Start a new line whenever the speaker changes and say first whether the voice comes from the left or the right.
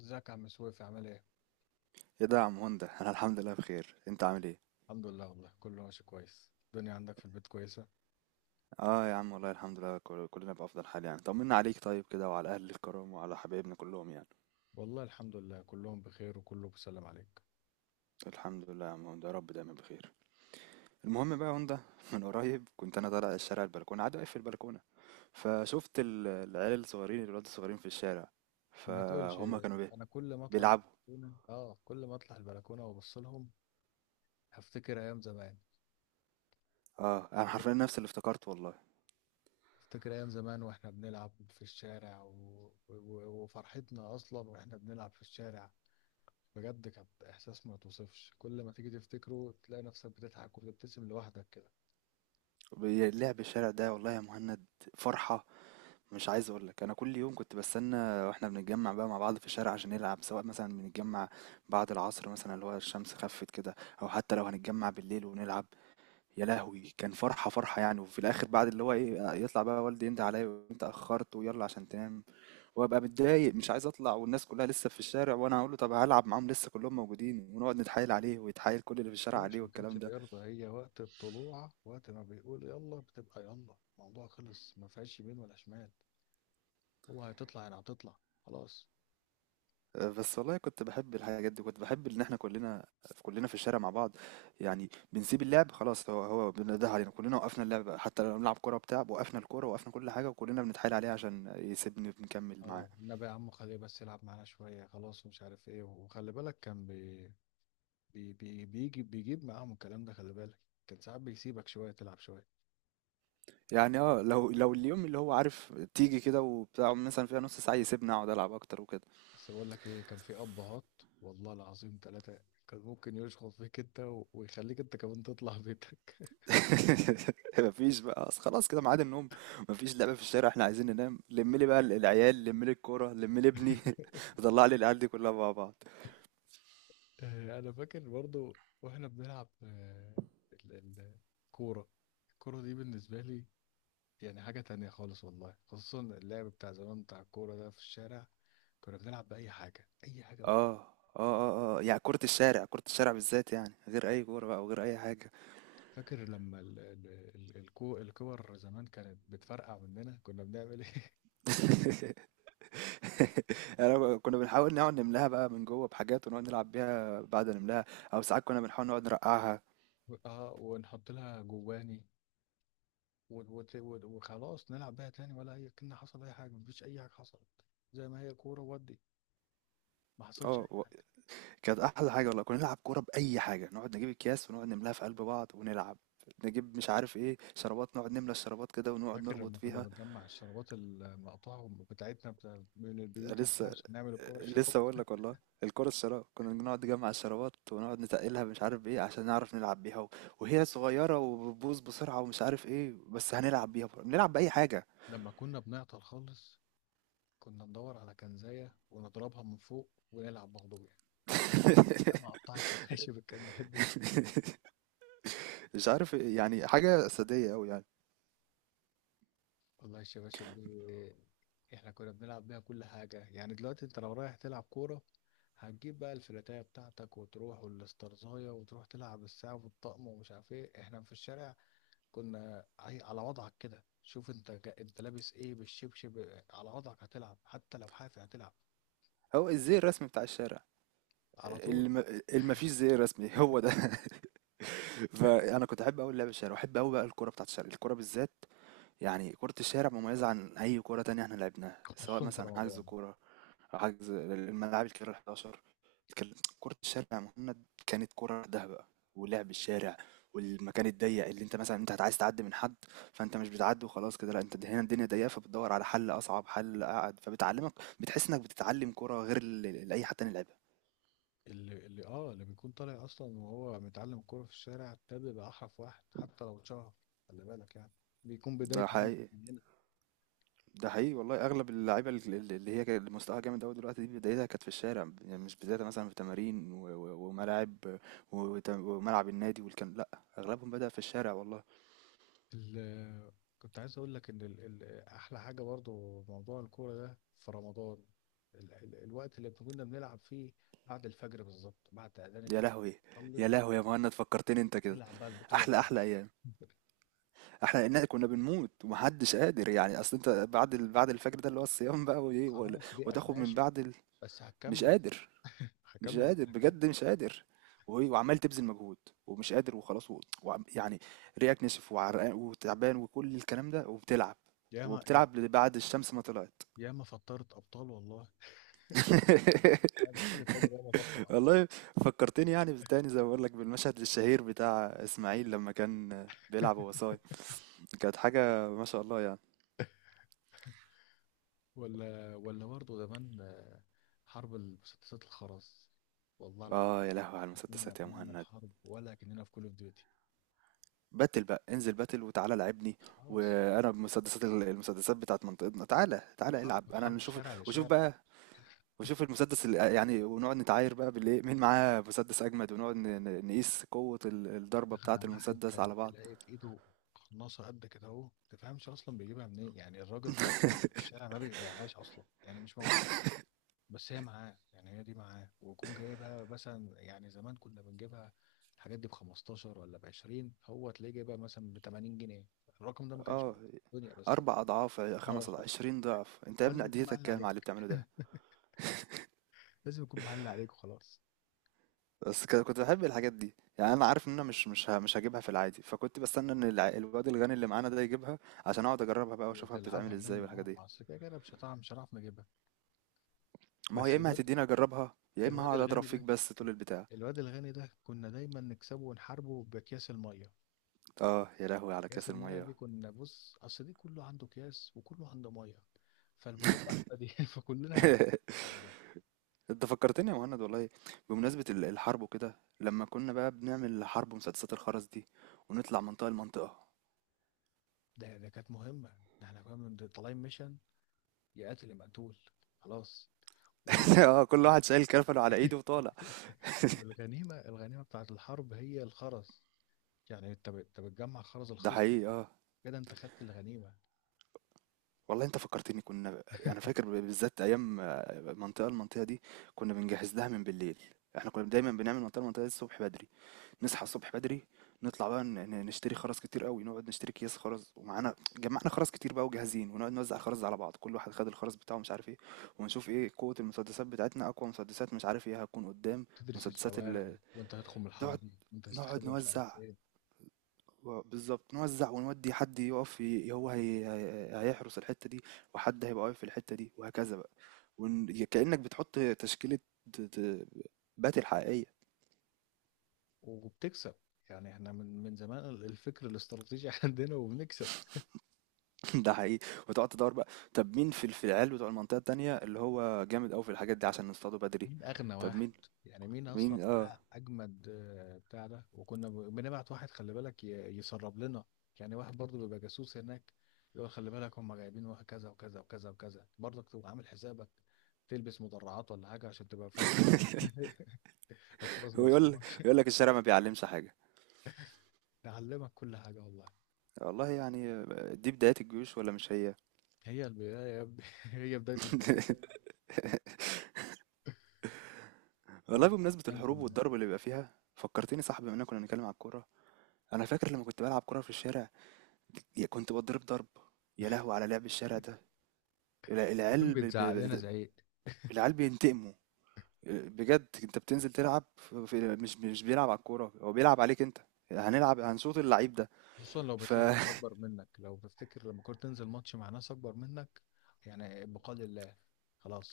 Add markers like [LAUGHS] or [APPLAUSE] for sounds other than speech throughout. left: ازيك يا عم سويف، عامل ايه؟
right: ايه ده يا عم هوندا [LAUGHS] انا الحمد لله بخير، انت عامل ايه؟
left: الحمد لله والله كله ماشي كويس. الدنيا عندك في البيت كويسة؟
right: اه يا عم والله الحمد لله، كلنا بافضل حال يعني. طمنا عليك طيب كده وعلى اهل الكرام وعلى حبايبنا كلهم يعني.
left: والله الحمد لله كلهم بخير وكله بيسلم عليك.
right: الحمد لله يا عم هوندا، يا رب دايما بخير. المهم بقى يا هوندا [LAUGHS] من قريب كنت انا طالع الشارع البلكونه، قاعد واقف في البلكونه، فشفت العيال الصغيرين، الولاد الصغيرين في الشارع،
left: ما تقولش.
right: فهم كانوا بيه
left: انا
right: بيلعبوا.
left: كل ما اطلع البلكونة وابص لهم هفتكر ايام زمان.
right: اه انا
left: افتكر
right: حرفيا نفس اللي افتكرت والله.
left: افتكر ايام زمان واحنا بنلعب في الشارع، وفرحتنا اصلا واحنا بنلعب في الشارع. بجد كانت احساس ما توصفش، كل ما تيجي تفتكره تلاقي نفسك بتضحك وبتبتسم لوحدك.
right: لعب الشارع ده والله يا مهند فرحه. مش عايز اقول لك، انا كل يوم كنت بستنى واحنا بنتجمع بقى مع بعض في الشارع عشان نلعب، سواء مثلا بنتجمع بعد العصر مثلا اللي هو الشمس خفت كده، او حتى لو هنتجمع بالليل ونلعب. يا لهوي كان فرحة فرحة يعني. وفي الاخر بعد اللي هو ايه، يطلع بقى والدي يندى عليا، وانت اخرت ويلا عشان تنام. وابقى متضايق مش عايز اطلع، والناس كلها لسه في الشارع، وانا هقول له طب هلعب معاهم لسه كلهم موجودين، ونقعد نتحايل عليه ويتحايل كل اللي في الشارع عليه،
left: فيش ما كانش
right: والكلام ده.
left: بيرضى، هي وقت الطلوع، وقت ما بيقول يلا بتبقى يلا، الموضوع خلص، ما فيهاش يمين ولا شمال. هو هتطلع يعني هتطلع. خلاص.
right: آه، بس والله كنت بحب الحاجات دي. كنت بحب ان احنا كلنا، كلنا في الشارع مع بعض يعني. بنسيب اللعب خلاص، هو هو بنده علينا كلنا، وقفنا اللعب حتى لو بنلعب كوره بتاع، وقفنا الكوره وقفنا كل حاجه، وكلنا بنتحايل عليه عشان يسيبني بنكمل
left: اه
right: معاه.
left: النبي يا عم، خليه بس يلعب معانا شوية، خلاص، ومش عارف ايه، وخلي بالك كان بي بي بي بيجي بيجيب معاهم الكلام ده، خلي بالك. كان ساعات بيسيبك شوية تلعب شوية.
right: يعني اه لو اليوم اللي هو عارف تيجي كده وبتاع، مثلا فيها نص ساعه يسيبني اقعد العب اكتر وكده.
left: بس بقول لك ايه، كان في ابهات والله العظيم ثلاثة. كان ممكن يشخط فيك انت ويخليك انت كمان تطلع بيتك.
right: [LAUGHS] مفيش بقى، أصل خلاص كده ميعاد النوم، مفيش لعبه في الشارع، احنا عايزين ننام. لم لي بقى العيال، لم لي الكوره، لم لي ابني [LAUGHS] طلع لي العيال دي كلها مع بعض.
left: آه، انا فاكر برضو. واحنا بنلعب، ال- ال- الكوره. الكوره دي بالنسبه لي يعني حاجه تانية خالص والله، خصوصا اللعب بتاع زمان بتاع الكوره ده في الشارع. كنا بنلعب باي حاجه، اي حاجه والله.
right: اه اه يعني كرة الشارع، كرة الشارع بالذات يعني غير أي كورة بقى وغير أي حاجة.
left: فاكر لما الكور زمان كانت بتفرقع مننا كنا بنعمل ايه؟ [LAUGHS]
right: [LAUGHS] يعني كنا بنحاول نقعد نملاها بقى من جوه بحاجات ونقعد نلعب بيها بعد نملاها. أو ساعات كنا بنحاول نقعد نرقعها.
left: اه، ونحط لها جواني وخلاص نلعب بيها تاني، ولا اي، كنا حصل اي حاجه، مفيش اي حاجه حصلت، زي ما هي كوره ودي، ما حصلش.
right: اه كانت أحلى حاجة والله. كنا نلعب كورة بأي حاجة، نقعد نجيب أكياس ونقعد نملاها في قلب بعض ونلعب. نجيب مش عارف ايه شرابات، نقعد نملى الشرابات كده ونقعد
left: فاكر
right: نربط
left: لما كنا
right: فيها.
left: بنجمع الشرابات المقطعة بتاعتنا، بتاع من البيوت وبتاع،
right: لسه،
left: عشان نعمل الكرة الشراب.
right: لسه بقول لك والله. الكرة الشراب كنا بنقعد نجمع الشرابات ونقعد نتقلها مش عارف ايه عشان نعرف نلعب بيها. وهي صغيرة وبتبوظ بسرعة ومش عارف ايه، بس هنلعب بيها بنلعب بأي حاجة.
left: لما كنا بنعطل خالص كنا ندور على كنزاية ونضربها من فوق ونلعب مغلوبة. يا ما
right: [LAUGHS]
left: قطعت شباشب الكنزات [LAUGHS] دي.
right: مش عارف إيه، يعني حاجة أساسية أوي يعني.
left: والله الشباشب دي احنا كنا بنلعب بيها كل حاجة. يعني دلوقتي انت لو رايح تلعب كورة هتجيب بقى الفلاتاية بتاعتك وتروح، والاسترزاية، وتروح تلعب الساعة والطقم ومش عارف ايه. احنا في الشارع كنا على وضعك كده. شوف انت لابس ايه، بالشبشب على وضعك هتلعب، حتى لو حافي هتلعب.
right: هو الزي الرسمي بتاع الشارع.
left: على طول.
right: الم... المفيش زي رسمي هو ده. [LAUGHS] فأنا كنت أحب أوي اللعب الشارع، وأحب أوي بقى الكرة بتاعت الشارع، الكرة بالذات. يعني كرة الشارع مميزة عن أي كرة تانية احنا لعبناها، سواء
left: خصوصا في
right: مثلا حجز
left: رمضان.
right: كورة أو حجز الملاعب الكبيرة 11. كان- كرة الشارع يا مهند كانت كرة لوحدها بقى، ولعب الشارع والمكان الضيق اللي انت مثلا انت عايز تعدي من حد، فانت مش بتعدي وخلاص كده، لا انت هنا الدنيا ضيقه فبتدور على حل، اصعب حل اقعد فبتعلمك. بتحس انك بتتعلم كرة غير اللي اي حد تاني لعبها.
left: اللي بيكون طالع اصلا وهو متعلم كوره في الشارع ده بيبقى احرف واحد حتى لو اتشهر، خلي بالك يعني. بيكون
right: ده
left: بدايته من
right: حقيقي،
left: من هنا.
right: ده حقيقي والله. اغلب اللعيبه اللي هي كانت مستواها جامد قوي دلوقتي دي بدايتها كانت في الشارع، يعني مش بدايتها مثلا في تمارين وملاعب وملعب النادي والكلام، لا. اغلبهم بدأ في الشارع والله.
left: ال- كنت عايز اقول لك ان احلى حاجه برضو موضوع الكوره ده في رمضان، الوقت اللي كنا بنلعب فيه بعد الفجر بالظبط، بعد اذان
right: يا
left: الفجر.
right: لهوي، يا
left: نصلي،
right: لهوي يا مهند فكرتني انت كده.
left: نلعب بقى البطولة
right: احلى،
left: بقى.
right: احلى ايام. احلى ان كنا بنموت ومحدش قادر يعني، اصل انت بعد بعد الفجر ده اللي هو الصيام بقى وايه
left: خلاص، ريقك
right: وتاخد من
left: ناشف،
right: بعد
left: بس
right: مش
left: هكمل
right: قادر، مش
left: هكمل
right: قادر
left: هكمل.
right: بجد مش قادر. وعمال تبذل مجهود ومش قادر وخلاص، يعني ريقك نشف وعرقان وتعبان وكل الكلام ده وبتلعب.
left: ياما يا-
right: وبتلعب بعد الشمس ما طلعت.
left: ياما فطرت ابطال والله. ياما
right: [LAUGHS]
left: حد فجر ياما فطر ابطال.
right: والله فكرتني يعني تاني زي ما بقول لك بالمشهد الشهير بتاع اسماعيل لما كان بيلعب وهو
left: [LAUGHS]
right: صايم. كانت حاجة ما شاء الله يعني.
left: ولا برضه زمان، حرب المسدسات الخرز، والله العظيم.
right: اه يا لهوي على
left: لا، كنا
right: المسدسات يا
left: بنعمل
right: مهند.
left: حرب ولا كأننا في كول اوف ديوتي.
right: باتل بقى، انزل باتل وتعالى لعبني.
left: خلاص.
right: وانا بمسدسات المسدسات بتاعت منطقتنا، تعالى تعالى
left: حرب،
right: العب انا
left: حرب
right: نشوف.
left: شارع
right: وشوف
left: لشارع.
right: بقى، وشوف المسدس اللي يعني، ونقعد نتعاير بقى بالايه مين معاه مسدس اجمد، ونقعد نقيس قوة الضربة
left: أغنى
right: بتاعة
left: واحد
right: المسدس
left: كان
right: على بعض.
left: تلاقي في إيده قناصة قد كده، أهو ما تفهمش أصلا بيجيبها منين، يعني الراجل بتاع الألعاب اللي في الشارع ما بيبيعهاش أصلا، يعني مش موجودة. بس هي معاه، يعني هي دي معاه، ويكون جايبها مثلا، يعني زمان كنا بنجيبها الحاجات دي ب 15 ولا ب 20، هو تلاقيه جايبها مثلا ب 80 جنيه. الرقم ده ما كانش في
right: اه
left: الدنيا، بس هو،
right: اربع اضعاف،
left: اه
right: خمس
left: هو
right: اضعاف، عشرين ضعف، انت يا ابني
left: لازم يكون
right: عديتك
left: معلي
right: كام على اللي
left: عليك
right: بتعمله ده.
left: [LAUGHS] لازم يكون معلي عليك وخلاص.
right: بس كنت بحب الحاجات دي يعني. انا عارف ان انا مش هجيبها في العادي، فكنت بستنى ان الواد الغني اللي معانا ده يجيبها، عشان اقعد اجربها بقى واشوفها بتتعمل
left: وتلعبها
right: ازاي
left: منه.
right: والحاجات
left: اه
right: دي.
left: ما اصل كده كده مش هنعرف نجيبها.
right: ما هو
left: بس
right: يا اما
left: الواد،
right: هتديني اجربها، يا اما
left: الواد
right: هقعد اضرب
left: الغني
right: فيك
left: ده،
right: بس طول البتاع.
left: الواد الغني ده كنا دايما نكسبه ونحاربه باكياس الميه.
right: اه يا لهوي على
left: اكياس
right: كاس
left: الميه دي
right: الميه.
left: كنا، بص، اصل دي كله عنده اكياس وكله عنده ميه، فالبساطه احنا دي [LAUGHS] فكلنا
right: [LAUGHS]
left: هنحفظها.
right: انت فكرتني يا مهند والله. بمناسبة الحرب وكده، لما كنا بقى بنعمل حرب مسدسات الخرز دي، ونطلع منطقة لمنطقة.
left: ده كانت مهمه، ده احنا كنا طالعين ميشن. يا قاتل يا مقتول. خلاص و-
right: [LAUGHS] اه كل واحد شايل كرفله على ايده
left: [LAUGHS]
right: وطالع.
left: والغنيمه، الغنيمه بتاعت الحرب هي الخرز. يعني انت بتجمع خرز
right: ده
left: الخصم،
right: حقيقي اه.
left: كده انت خدت الغنيمه.
right: والله انت فكرتني، كنا انا فاكر بالذات ايام آه، منطقة المنطقة دي كنا بنجهز لها من بالليل. احنا كنا دايما بنعمل منطقة المنطقة دي الصبح بدري، نصحى الصبح بدري، نطلع بقى نشتري خرز كتير قوي، نقعد نشتري اكياس خرز، ومعانا جمعنا خرز كتير بقى وجاهزين، ونقعد نوزع خرز على بعض، كل واحد خد الخرز بتاعه مش عارف ايه. ونشوف ايه قوة المسدسات بتاعتنا، اقوى مسدسات مش عارف ايه هتكون قدام.
left: تدرس
right: مسدسات
left: الشوارع،
right: ال،
left: وانت هتخرم الحاره
right: نقعد
left: دي، وانت
right: نقعد
left: هتستخبى مش عارف
right: نوزع،
left: فين.
right: بالظبط نوزع، ونودي حد يقف هو هيحرس الحتة دي، وحد هيبقى واقف في الحتة دي، وهكذا بقى. كأنك بتحط تشكيلة، د- د- باتل حقيقية.
left: وبتكسب. يعني احنا من زمان الفكر الاستراتيجي [LAUGHS] عندنا وبنكسب.
right: [LAUGHS] ده حقيقي. وتقعد تدور بقى طب مين في في العيال بتوع المنطقة التانية اللي هو جامد أوي في الحاجات دي عشان نصطاده بدري.
left: مين اغنى
right: طب
left: واحد؟
right: مين،
left: يعني مين اصلا
right: مين اه.
left: معاه اجمد بتاع ده. وكنا بنبعت واحد، خلي بالك، يسرب لنا، يعني واحد برضه بيبقى جاسوس هناك، يقول خلي بالك هم جايبين واحد كذا وكذا وكذا وكذا، برضك تبقى عامل حسابك. تلبس مدرعات ولا حاجه عشان تبقى فاهم.
right: [LAUGHS]
left: الخلاص ما
right: هو يقول،
left: يخصمكش.
right: يقول لك الشارع ما بيعلمش حاجة.
left: [LAUGHS] نعلمك كل حاجه والله.
right: والله يعني، دي بداية الجيوش ولا مش هي؟
left: هي البدايه يا ابني [LAUGHS] هي بدايه الحروب.
right: [LAUGHS] والله
left: برضه
right: بمناسبة
left: كان
right: الحروب
left: كنا
right: والضرب اللي بيبقى فيها فكرتني صاحبي، بما اننا كنا بنتكلم على الكورة. انا فاكر لما كنت بلعب كورة في الشارع، يا كنت بتضرب ضرب. يا لهوي على لعب الشارع ده.
left: وكان
right: العيال
left: بيتزعق لنا زعيق،
right: العيال بينتقموا. بجد انت بتنزل تلعب في مش بيلعب على الكوره، هو بيلعب عليك انت. هنلعب، هنشوط اللعيب ده.
left: خصوصا لو
right: ف
left: بتلاعب اللي
right: [LAUGHS]
left: اكبر منك. لو تفتكر لما كنت تنزل ماتش مع ناس اكبر منك، يعني بقال الله،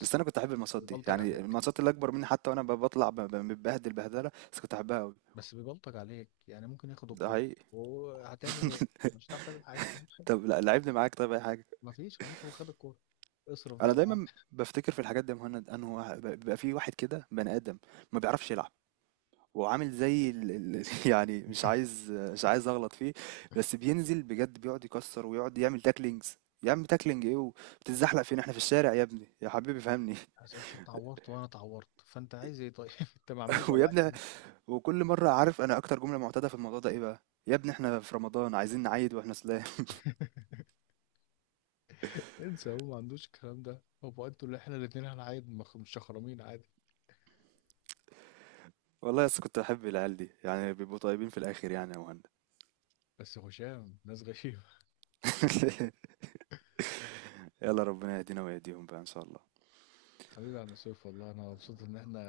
right: بس انا كنت احب الماتشات دي
left: بيبلطج
right: يعني،
left: عليك،
right: الماتشات اللي اكبر مني. حتى وانا بطلع متبهدل بهدله، بس كنت احبها قوي.
left: بس بيبلطج عليك، يعني ممكن ياخد
right: ده
left: الكوره
right: حقيقي.
left: وهتعمل ايه،
right: [LAUGHS]
left: مش هتعرف تعمل حاجه [LAUGHS]
right: طب لا لعبني معاك، طيب اي حاجه.
left: مفيش، خلاص، هو خد الكوره، اصرف
right: انا
left: بقى معاه.
right: دايما بفتكر في الحاجات دي يا مهند، انه بيبقى في واحد كده بني ادم ما بيعرفش يلعب، وعامل زي ال... [LAUGHS] يعني مش عايز، مش عايز اغلط فيه. بس بينزل بجد بيقعد يكسر ويقعد يعمل تاكلينجز. يا عم تاكلينج ايه وبتتزحلق فين، احنا في الشارع يا ابني يا حبيبي فهمني.
left: عشان انت اتعورت وانا اتعورت، فانت عايز ايه طيب؟ [LAUGHS] انت مع مين
right: [LAUGHS] ويا
left: ولا عايز
right: ابني،
left: ايه؟
right: وكل مره، عارف انا اكتر جمله معتاده في الموضوع ده ايه بقى؟ يا ابني احنا في رمضان عايزين نعيد واحنا سلام.
left: [LAUGHS] انسى، هو ما عندوش الكلام ده، هو بقى انتوا اللي احنا الاثنين هنعايد مش شخرمين عادي.
right: [LAUGHS] والله بس كنت بحب العيال دي، يعني بيبقوا طيبين في الاخر يعني يا مهند.
left: بس هشام ناس غشيم.
right: [LAUGHS] يلا ربنا يهدينا ويهديهم بقى ان شاء الله.
left: حبيبي يا عم سيف، والله انا مبسوط ان احنا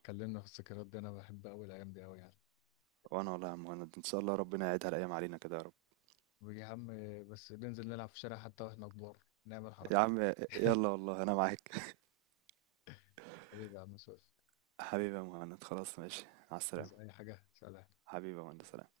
left: اتكلمنا في الذكريات دي، انا بحب قوي الايام دي قوي يعني.
right: وانا والله يا عم مهند ان شاء الله ربنا يعيدها الايام علينا كده يا رب.
left: ويا عم، بس ننزل نلعب في الشارع حتى واحنا كبار، نعمل
right: يا
left: حركات.
right: عم، يلا والله انا معاك.
left: حبيبي يا عم سيف.
right: حبيبي يا مهند خلاص ماشي، على السلامة.
left: عايز اي حاجه؟ سلام.
right: حبيبي يا مهند سلام.